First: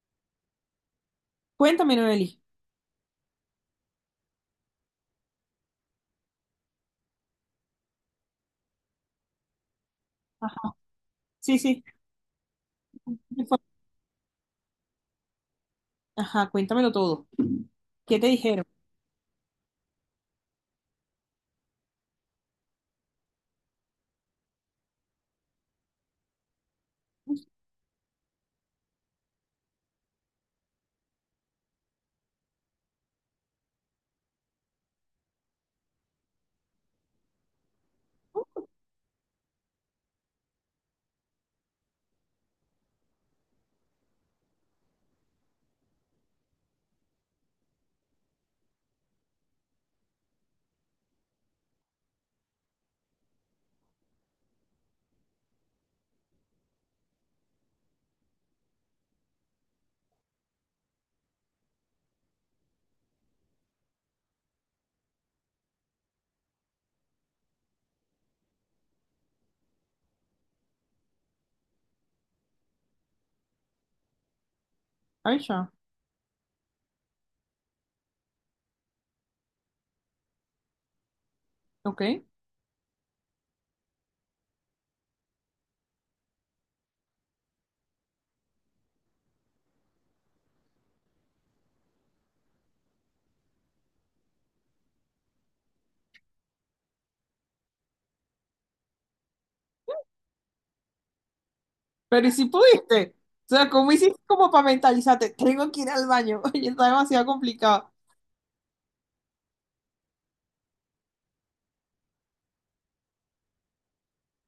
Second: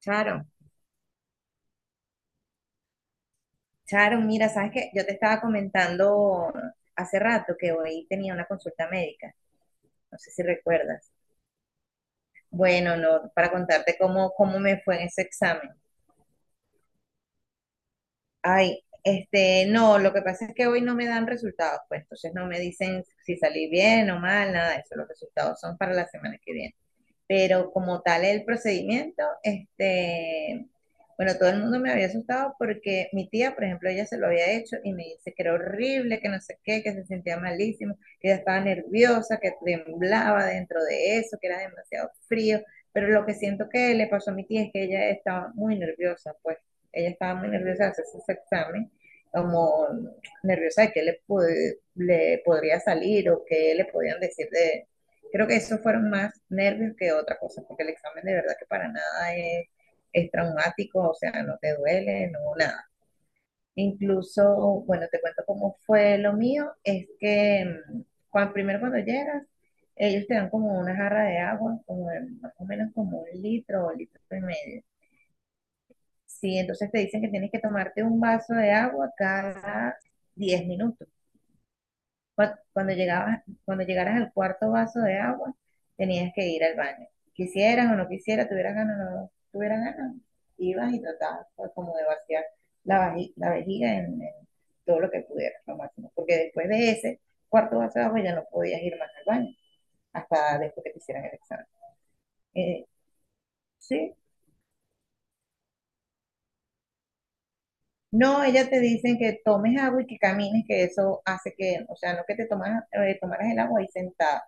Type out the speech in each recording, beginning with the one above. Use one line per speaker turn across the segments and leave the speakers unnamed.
Charo,
Cuéntame, Noeli.
Charo, mira, sabes que yo te estaba comentando hace rato que hoy tenía una consulta médica, no sé si
Ajá.
recuerdas.
Sí, sí.
Bueno, no,
¿Qué
para
fue?
contarte cómo me fue en ese examen.
Ajá, cuéntamelo todo. ¿Qué te dijeron?
Ay, no, lo que pasa es que hoy no me dan resultados, pues entonces no me dicen si salí bien o mal, nada de eso, los resultados son para la semana que viene. Pero como tal el procedimiento, bueno, todo el mundo me había asustado porque mi tía, por ejemplo, ella se lo había hecho y me dice que era horrible, que no sé qué, que se sentía malísimo, que ella estaba nerviosa, que temblaba dentro de eso, que era demasiado frío, pero lo que siento que le pasó a mi tía es que ella estaba muy nerviosa, pues ella estaba muy nerviosa de hacerse ese examen, como nerviosa de qué le, le podría salir o qué le podían decir de. Creo que esos fueron más nervios que otra cosa, porque el examen de verdad que para nada es, es traumático, o sea, no te duele, no, nada. Incluso, bueno, te cuento cómo fue lo mío, es que mm, primero cuando llegas, ellos te dan como una jarra de agua, como más o menos como un litro o litro y medio.
Ay, ya.
Sí, entonces te dicen que tienes que tomarte un vaso de agua cada 10 minutos.
Ok.
Cuando llegabas, cuando llegaras al cuarto vaso de agua, tenías que ir al baño. Quisieras o no quisieras, tuvieras ganas o no tuvieras ganas, ibas y tratabas pues, como de vaciar la vejiga en todo lo que pudieras, lo máximo. Porque después de ese cuarto vaso de agua ya no podías ir más al baño, hasta después que te hicieran el examen.
Pero ¿y si
Eh,
pudiste? O sea, ¿cómo
sí.
hiciste como para mentalizarte? Tengo que ir al baño. Oye, está demasiado complicado.
No, ellas te dicen que tomes agua y que camines, que eso hace que, o sea, no que te tomas, tomaras el agua ahí sentada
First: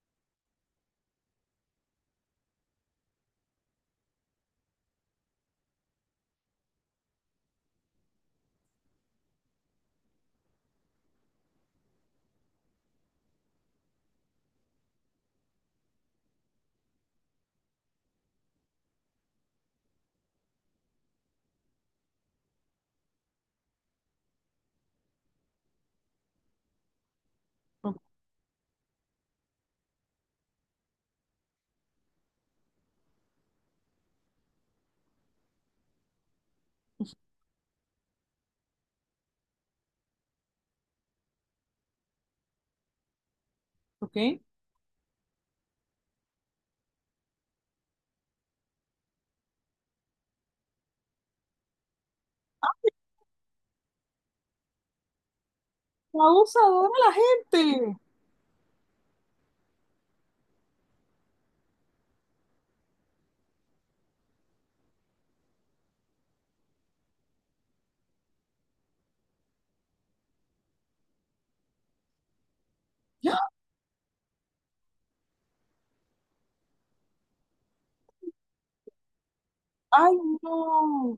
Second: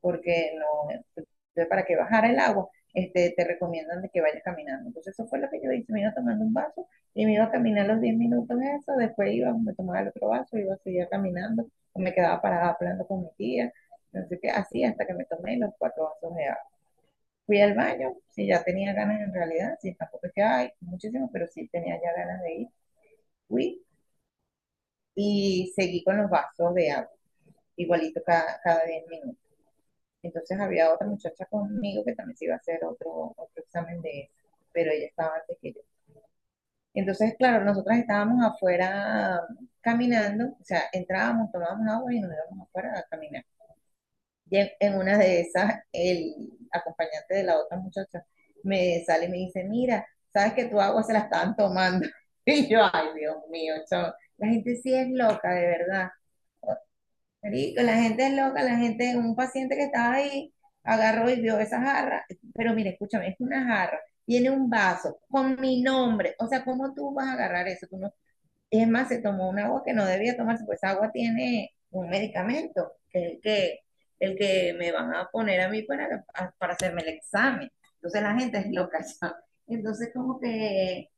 porque no, para que bajara el agua, te recomiendan de que vayas caminando. Entonces eso fue lo que yo hice, me iba tomando un vaso y me iba a caminar los 10 minutos eso, después iba, me tomaba el otro vaso, iba a seguir caminando, me quedaba parada hablando con mi tía, entonces que así hasta que me tomé los cuatro vasos de agua. Fui al baño, sí ya tenía ganas en realidad, sí tampoco es que hay muchísimo, pero sí tenía ya ganas de ir, fui y seguí con los vasos de agua,
O-
igualito cada 10 minutos. Entonces había otra muchacha conmigo que también se iba a hacer otro examen de eso, pero ella estaba antes que yo. Entonces, claro, nosotras estábamos afuera caminando, o sea, entrábamos, tomábamos agua y nos íbamos afuera a caminar.
Ok.
Y en una de esas, el acompañante de la otra muchacha me sale y me dice, mira, sabes que tu agua se la estaban tomando. Y yo, ay, Dios mío, chavo, la gente sí es loca, de verdad.
Abusadora la gente.
Marico, la gente es loca, la gente, un paciente que estaba ahí, agarró y vio esa jarra, pero mire, escúchame, es una jarra, tiene un vaso con mi nombre, o sea, ¿cómo tú vas a agarrar eso? Tú no. Es más, se tomó un agua que no debía tomarse, pues esa agua tiene un medicamento, que es
Ya.
el que me van a poner a mí para hacerme el examen. Entonces la gente es loca, ¿sabes? Entonces
Ay,
como que
no.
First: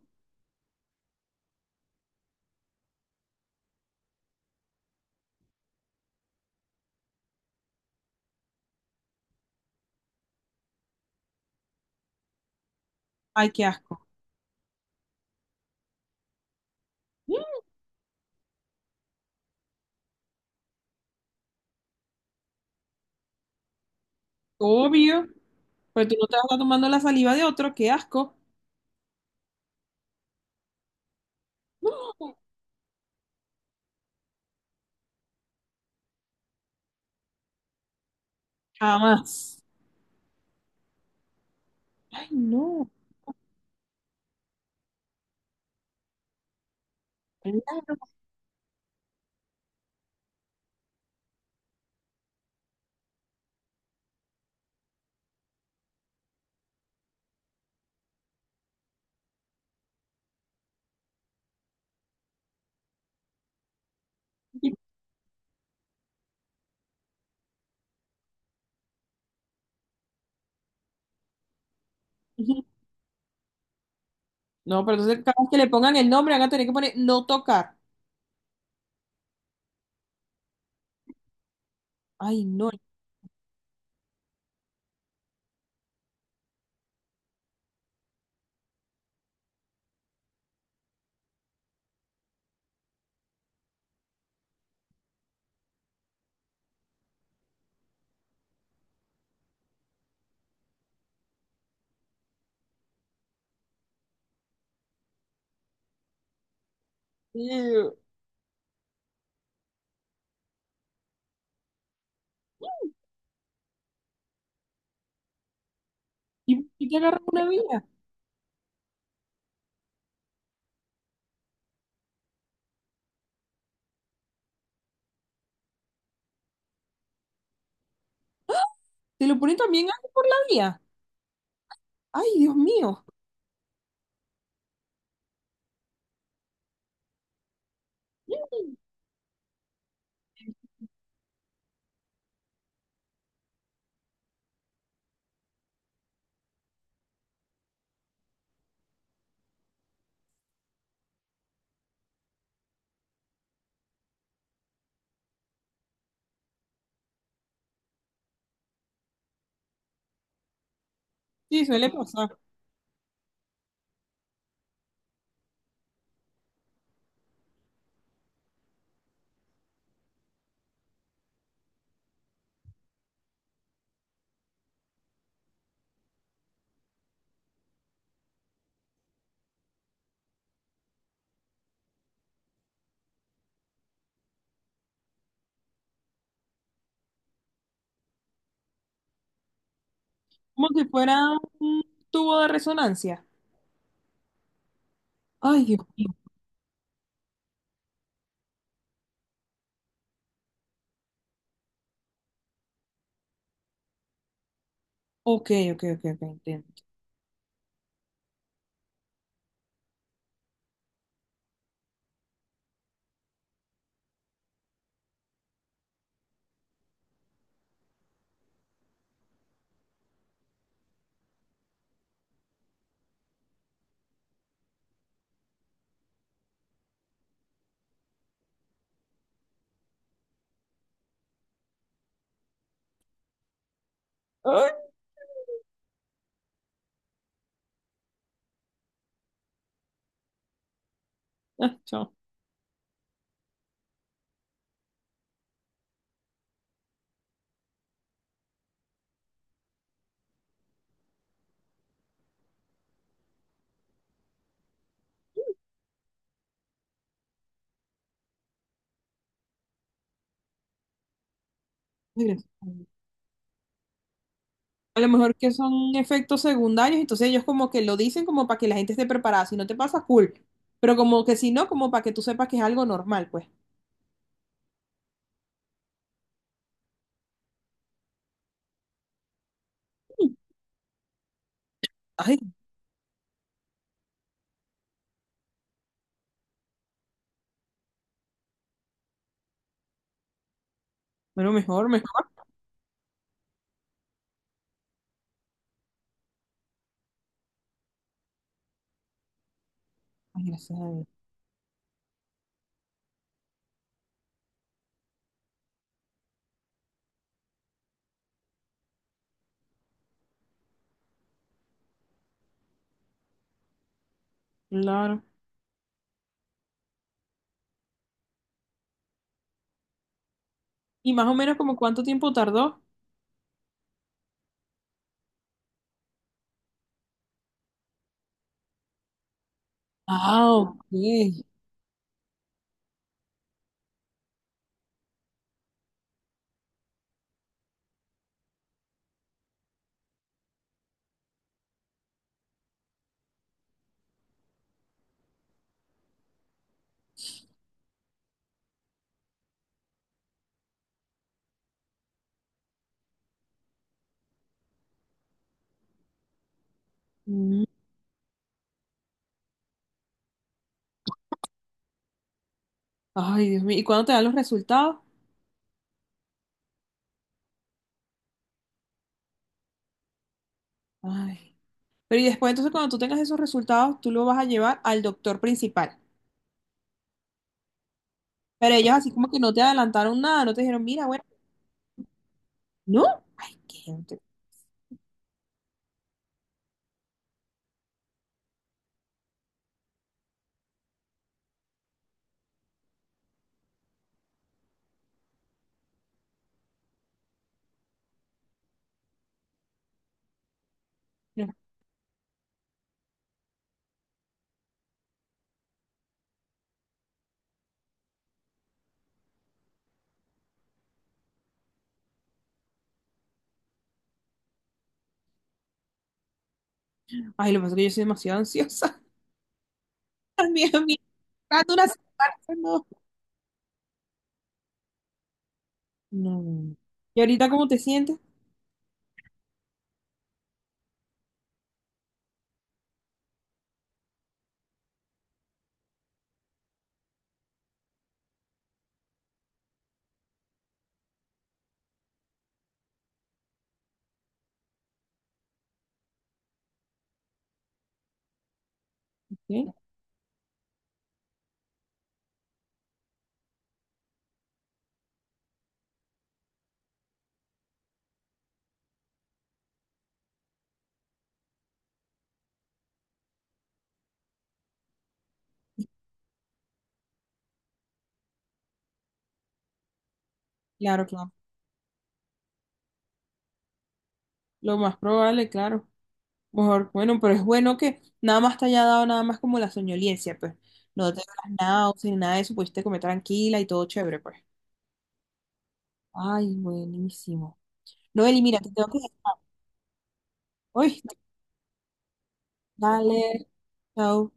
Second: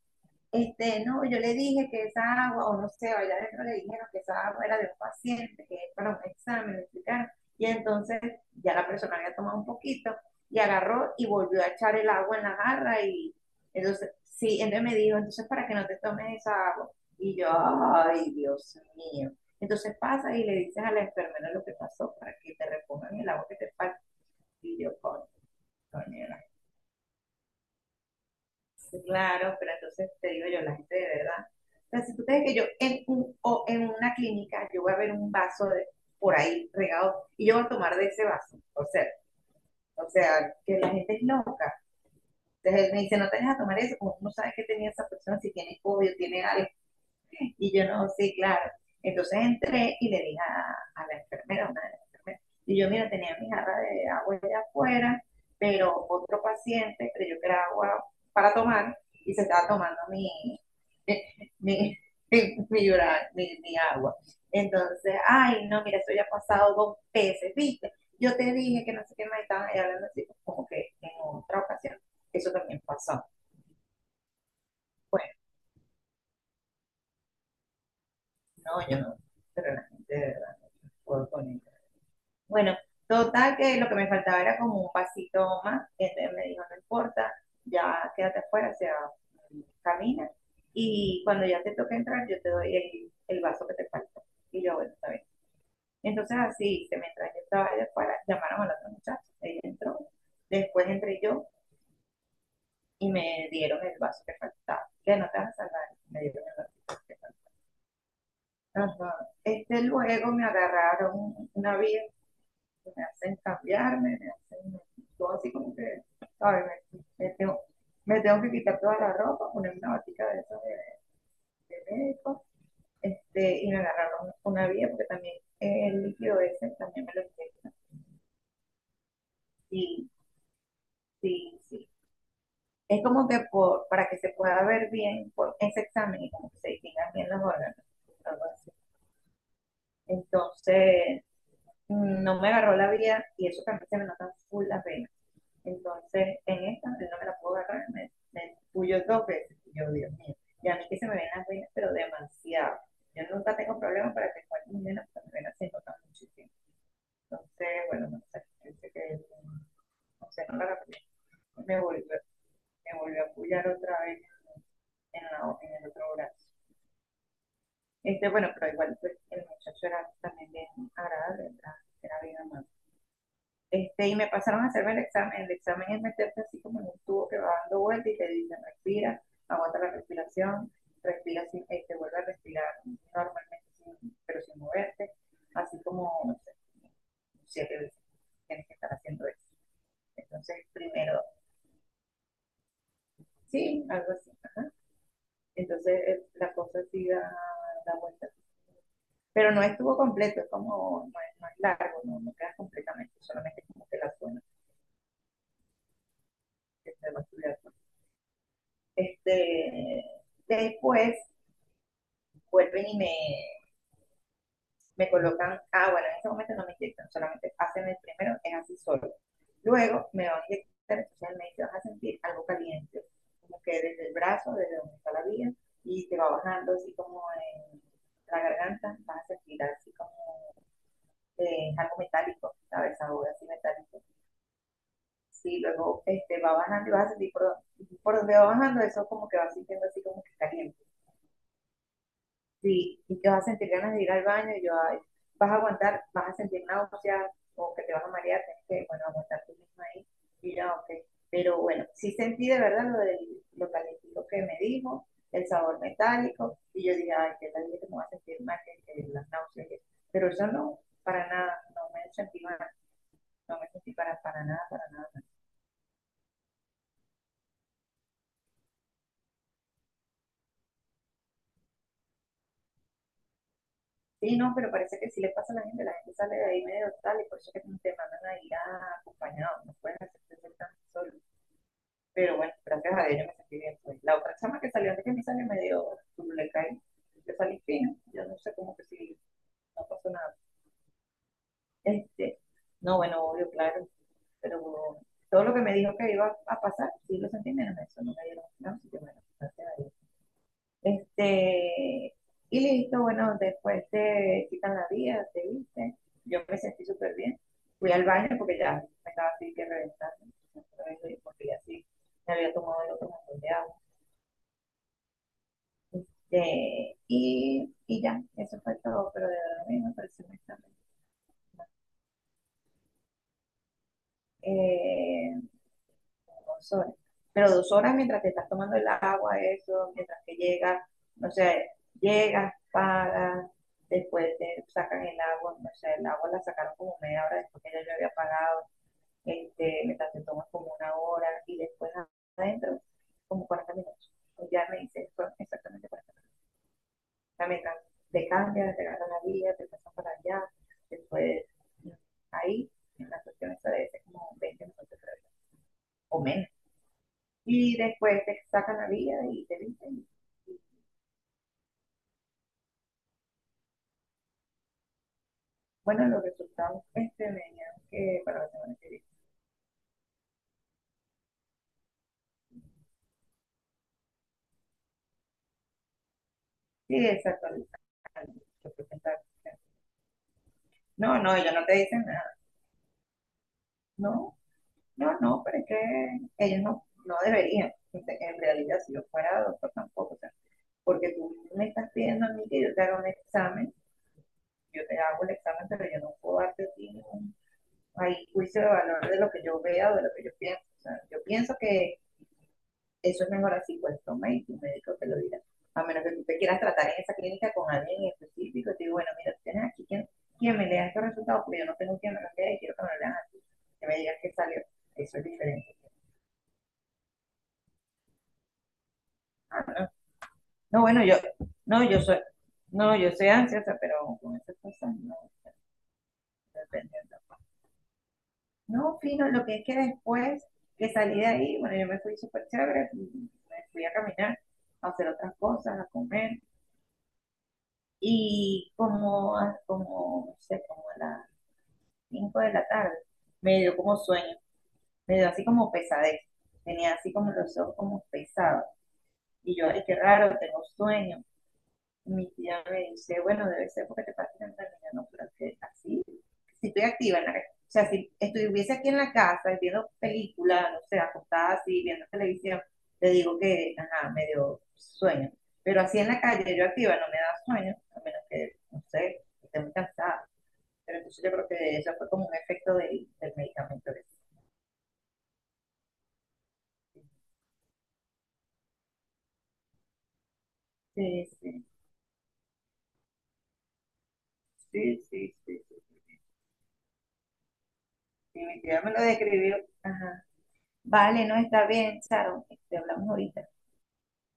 no, yo le dije que esa agua, o no sé, o allá adentro le dijeron que esa agua era de un paciente, que es para un examen, explicaron. Y entonces ya la persona había tomado un poquito y agarró y volvió a echar el agua en la jarra y
Ay, qué asco.
entonces, sí, entonces me dijo, entonces para que no te tomes esa agua. Y
Mm.
yo, ay, Dios mío. Entonces pasa y le dices a la enfermera lo que pasó para que te repongan el agua que te falta. Y yo, coño,
Obvio. Pero tú no
coño.
te vas a estar tomando la saliva de otro. Qué asco.
Claro, pero entonces te digo yo, la gente de verdad. O sea, si tú
No.
crees que yo en, un, o en una clínica, yo voy a ver un vaso de, por ahí regado y yo voy a tomar de ese vaso. O sea,
Jamás.
o sea, que la gente es loca.
Ay,
Entonces
no.
él me dice, no te dejes a tomar eso, como no sabes que tenía esa persona, si tiene COVID, tiene algo. Y yo
Claro.
no, sí, claro. Entonces entré y le dije a la enfermera, una de las enfermeras, y yo, mira, tenía mi jarra de agua allá afuera, pero otro paciente creyó que era agua para tomar y se estaba tomando mi, mi, mi agua. Entonces, ay, no, mira, eso ya ha pasado dos veces, ¿viste? Yo te dije que no sé qué más estaban ahí hablando así, pues, como que en otra ocasión. Eso también pasó.
No, pero entonces
Bueno,
cada vez que le pongan el nombre van a tener que poner no tocar.
no, yo no, pero la gente de verdad puedo poner.
Ay, no.
Bueno, total que lo que me faltaba era como un pasito más. Entonces me dijo, no importa, ya quédate afuera, o sea, camina. Y cuando ya te toque entrar, yo te doy el vaso que te falta. Y yo, bueno, está bien. Entonces así, hice, mientras yo estaba allá afuera, llamaron al otro muchacho, él entró, después entré yo y me dieron el vaso que faltaba. Que no te vas a salvar, me dieron el vaso que
Dios.
faltaba. Ajá. Luego me agarraron una vieja, me hacen cambiarme, me hacen todo así como que,
¿Y por
¿sabes?
qué te
Me,
agarran
me
una
tengo,
vía?
me tengo que quitar toda la ropa, poner una batica de esas de médico, y me agarraron una vía porque también el líquido ese también me lo inyectan.
¿Te lo ponen también ahí
Sí,
por la vía?
sí, sí.
Ay, Dios
Es
mío.
como que por, para que se pueda ver bien por ese examen y como que se distingan bien los órganos, algo así. Entonces, no me agarró la vía y eso también se me notan full las venas. Entonces, en esta, él no me la puedo agarrar, me puyó dos veces. Y yo, Dios mío, y a mí que se me ven las venas, pero demasiado. Yo nunca tengo problemas para que cualquier mujer pero me venas se notan muchísimo. Entonces, bueno, no sé, yo que, no sé, no la agarré.
Sí,
Me
suele
volvió,
pasar.
me volvió a puyar otra vez en, la, en el otro brazo. Bueno, pero igual pues, el muchacho era también bien agradable, era, era bien amable. Y me pasaron a hacerme el examen. El examen es meterte así como en un tubo que va dando vuelta y te dicen respira, aguanta la respiración, respira sin, vuelve a respirar normalmente, pero sin moverte, así como, no sé, siete veces tienes que estar haciendo eso. Entonces,
Como si fuera
primero,
un tubo de resonancia.
sí, algo así, ajá.
Ay, Dios.
Entonces, la cosa sí da vuelta. Pero no estuvo completo, es como, no es, largo, no, no quedas completamente, solamente como que la zona
Ok, ok, ok, ok, entiendo.
que se va a estudiar. Este, después vuelven y me colocan, ah, bueno, en ese momento no me inyectan, solamente hacen el primero, es así solo. Luego me van a inyectar, entonces me vas a sentir algo caliente, como que desde el brazo, desde donde está la vía, y te va bajando así como en la garganta, vas a sentir así como algo metálico, ¿sabes? Sabor así metálico.
Ay,
Sí, luego va bajando y vas a sentir por donde va bajando, eso como que vas sintiendo así como que caliente.
ah, chao.
Sí, y te vas a sentir ganas de ir al baño y yo, ay, vas a aguantar, vas a sentir náuseas o que te vas a marear, tienes que, bueno, aguantar tú mismo ahí. Y yo, ok. Pero bueno, sí sentí de verdad lo calentito que me dijo, el sabor metálico, y yo dije, ay, qué tal que me voy a sentir mal, que las náuseas. Y eso. Pero yo no, para nada, no me sentí
Regreso.
mal, no me sentí para nada, para
A lo
nada.
mejor que son efectos secundarios, entonces ellos como que lo dicen como para que la gente esté preparada. Si no te pasa, cool. Pero como que si no, como para que tú sepas que es algo normal, pues.
Sí, no, pero parece que si le pasa a la gente sale de ahí medio tal, y por eso que te mandan a ir acompañado, no puedes hacerte tan solo.
Ay,
Pero bueno, gracias a Dios yo me sentí bien. Pues. La otra chama que salió antes que me salió medio turuleca y yo salí fino. Yo no sé cómo que si no pasó nada.
pero mejor, mejor.
Este, no, bueno, obvio, claro. Pero todo lo que me dijo que iba a pasar, sí lo sentí menos. Eso no me dieron nada, así que bueno, gracias a Dios.
Ay, gracias a Dios.
Este, y listo, bueno, después te quitan la vía, te viste. Yo me sentí súper bien. Fui al baño porque ya me estaba así que reventando. Porque ya sí me había tomado el otro montón de agua.
Claro.
Y ya, eso fue todo, pero de verdad a mí me pareció muy tarde.
¿Y más o menos como cuánto tiempo tardó?
Eh, 2 horas. Pero 2 horas mientras te estás tomando el agua, eso, mientras que
Ah,
llegas, no
ok.
sé, llegas, pagas, después te sacan el agua, no sé, el agua la sacaron como media hora después que ya yo había pagado, mientras te tomas como 1 hora y después adentro, como 40 minutos. Pues ya me hice, fueron exactamente 40 minutos. O sea, mientras te cambias, te ganas la vida, te pasas para allá, después no, ahí, en la cuestión esa debe ser como 20 minutos o menos.
Mm.
Y después te sacan la vida y te dicen, y,
Ay, Dios mío. ¿Y cuándo te dan los resultados?
bueno, los resultados me dijeron que para la semana que viene.
Ay. Pero y después, entonces, cuando tú tengas esos resultados, tú lo vas a llevar al doctor principal.
Sí, exacto.
Pero ellos así como que no te adelantaron nada, no te dijeron, mira,
No,
bueno,
no, ellos no te dicen nada.
no. Ay, qué. No te-
No, no, no, pero es que ellos no, no deberían. En realidad, si yo fuera doctor, tampoco. O sea, porque tú me estás pidiendo a mí que yo te haga un examen, yo te hago el examen, pero yo no puedo darte a ti ningún ahí, juicio de valor de lo que yo vea o de lo que yo pienso. O sea, yo
no.
pienso que eso es mejor así, pues toma y tu médico te lo dirá. A menos que tú te quieras tratar en esa clínica con alguien en específico, te digo, bueno, mira, tienes aquí quien, me lea estos resultados, porque yo no tengo quien me los lea y quiero que me lo lean así. Que me digas que salió. Eso es diferente.
Ay, lo que pasa es que yo soy demasiado ansiosa.
No,
También
no
a
bueno, yo,
tanto
no,
una
yo soy,
semana, no.
no, yo soy ansiosa, pero con esas cosas no,
No, no, no.
depende.
¿Y ahorita cómo te sientes?
No, fino, lo que es que después que salí de ahí, bueno, yo me fui súper chévere, me fui a caminar, a hacer otras cosas, a comer. Y como, como, no sé, como a las 5 de la tarde, me dio como sueño, me dio así como pesadez, tenía así como los ojos como pesados. Y yo,
Sí.
ay, qué raro, tengo sueño. Mi tía me dice, bueno, debe ser porque te pasas en realidad, no, pero que así, si estoy activa en la o sea, si estuviese aquí en la casa viendo películas, no sé, acostada así, viendo televisión, le digo que, ajá, me dio sueño. Pero así en la calle, yo activa, no me da sueño, a menos que, no sé, esté muy cansada. Pero
Claro,
entonces
claro.
yo creo que eso fue como un efecto del medicamento.
Lo más probable, claro. Por- bueno, pero es bueno que nada más te haya dado nada más como la soñolencia, pues. No te
Sí,
dio
sí,
náuseas ni nada de eso, pudiste comer tranquila y todo chévere, pues.
sí, sí, sí. Sí.
Ay, buenísimo.
Y
Noeli, mira,
mi
te
tía
tengo
me
que
lo
dejar.
describió. Ajá.
Uy,
Vale, no está bien, Sharon, te hablamos ahorita.
dale. Chao.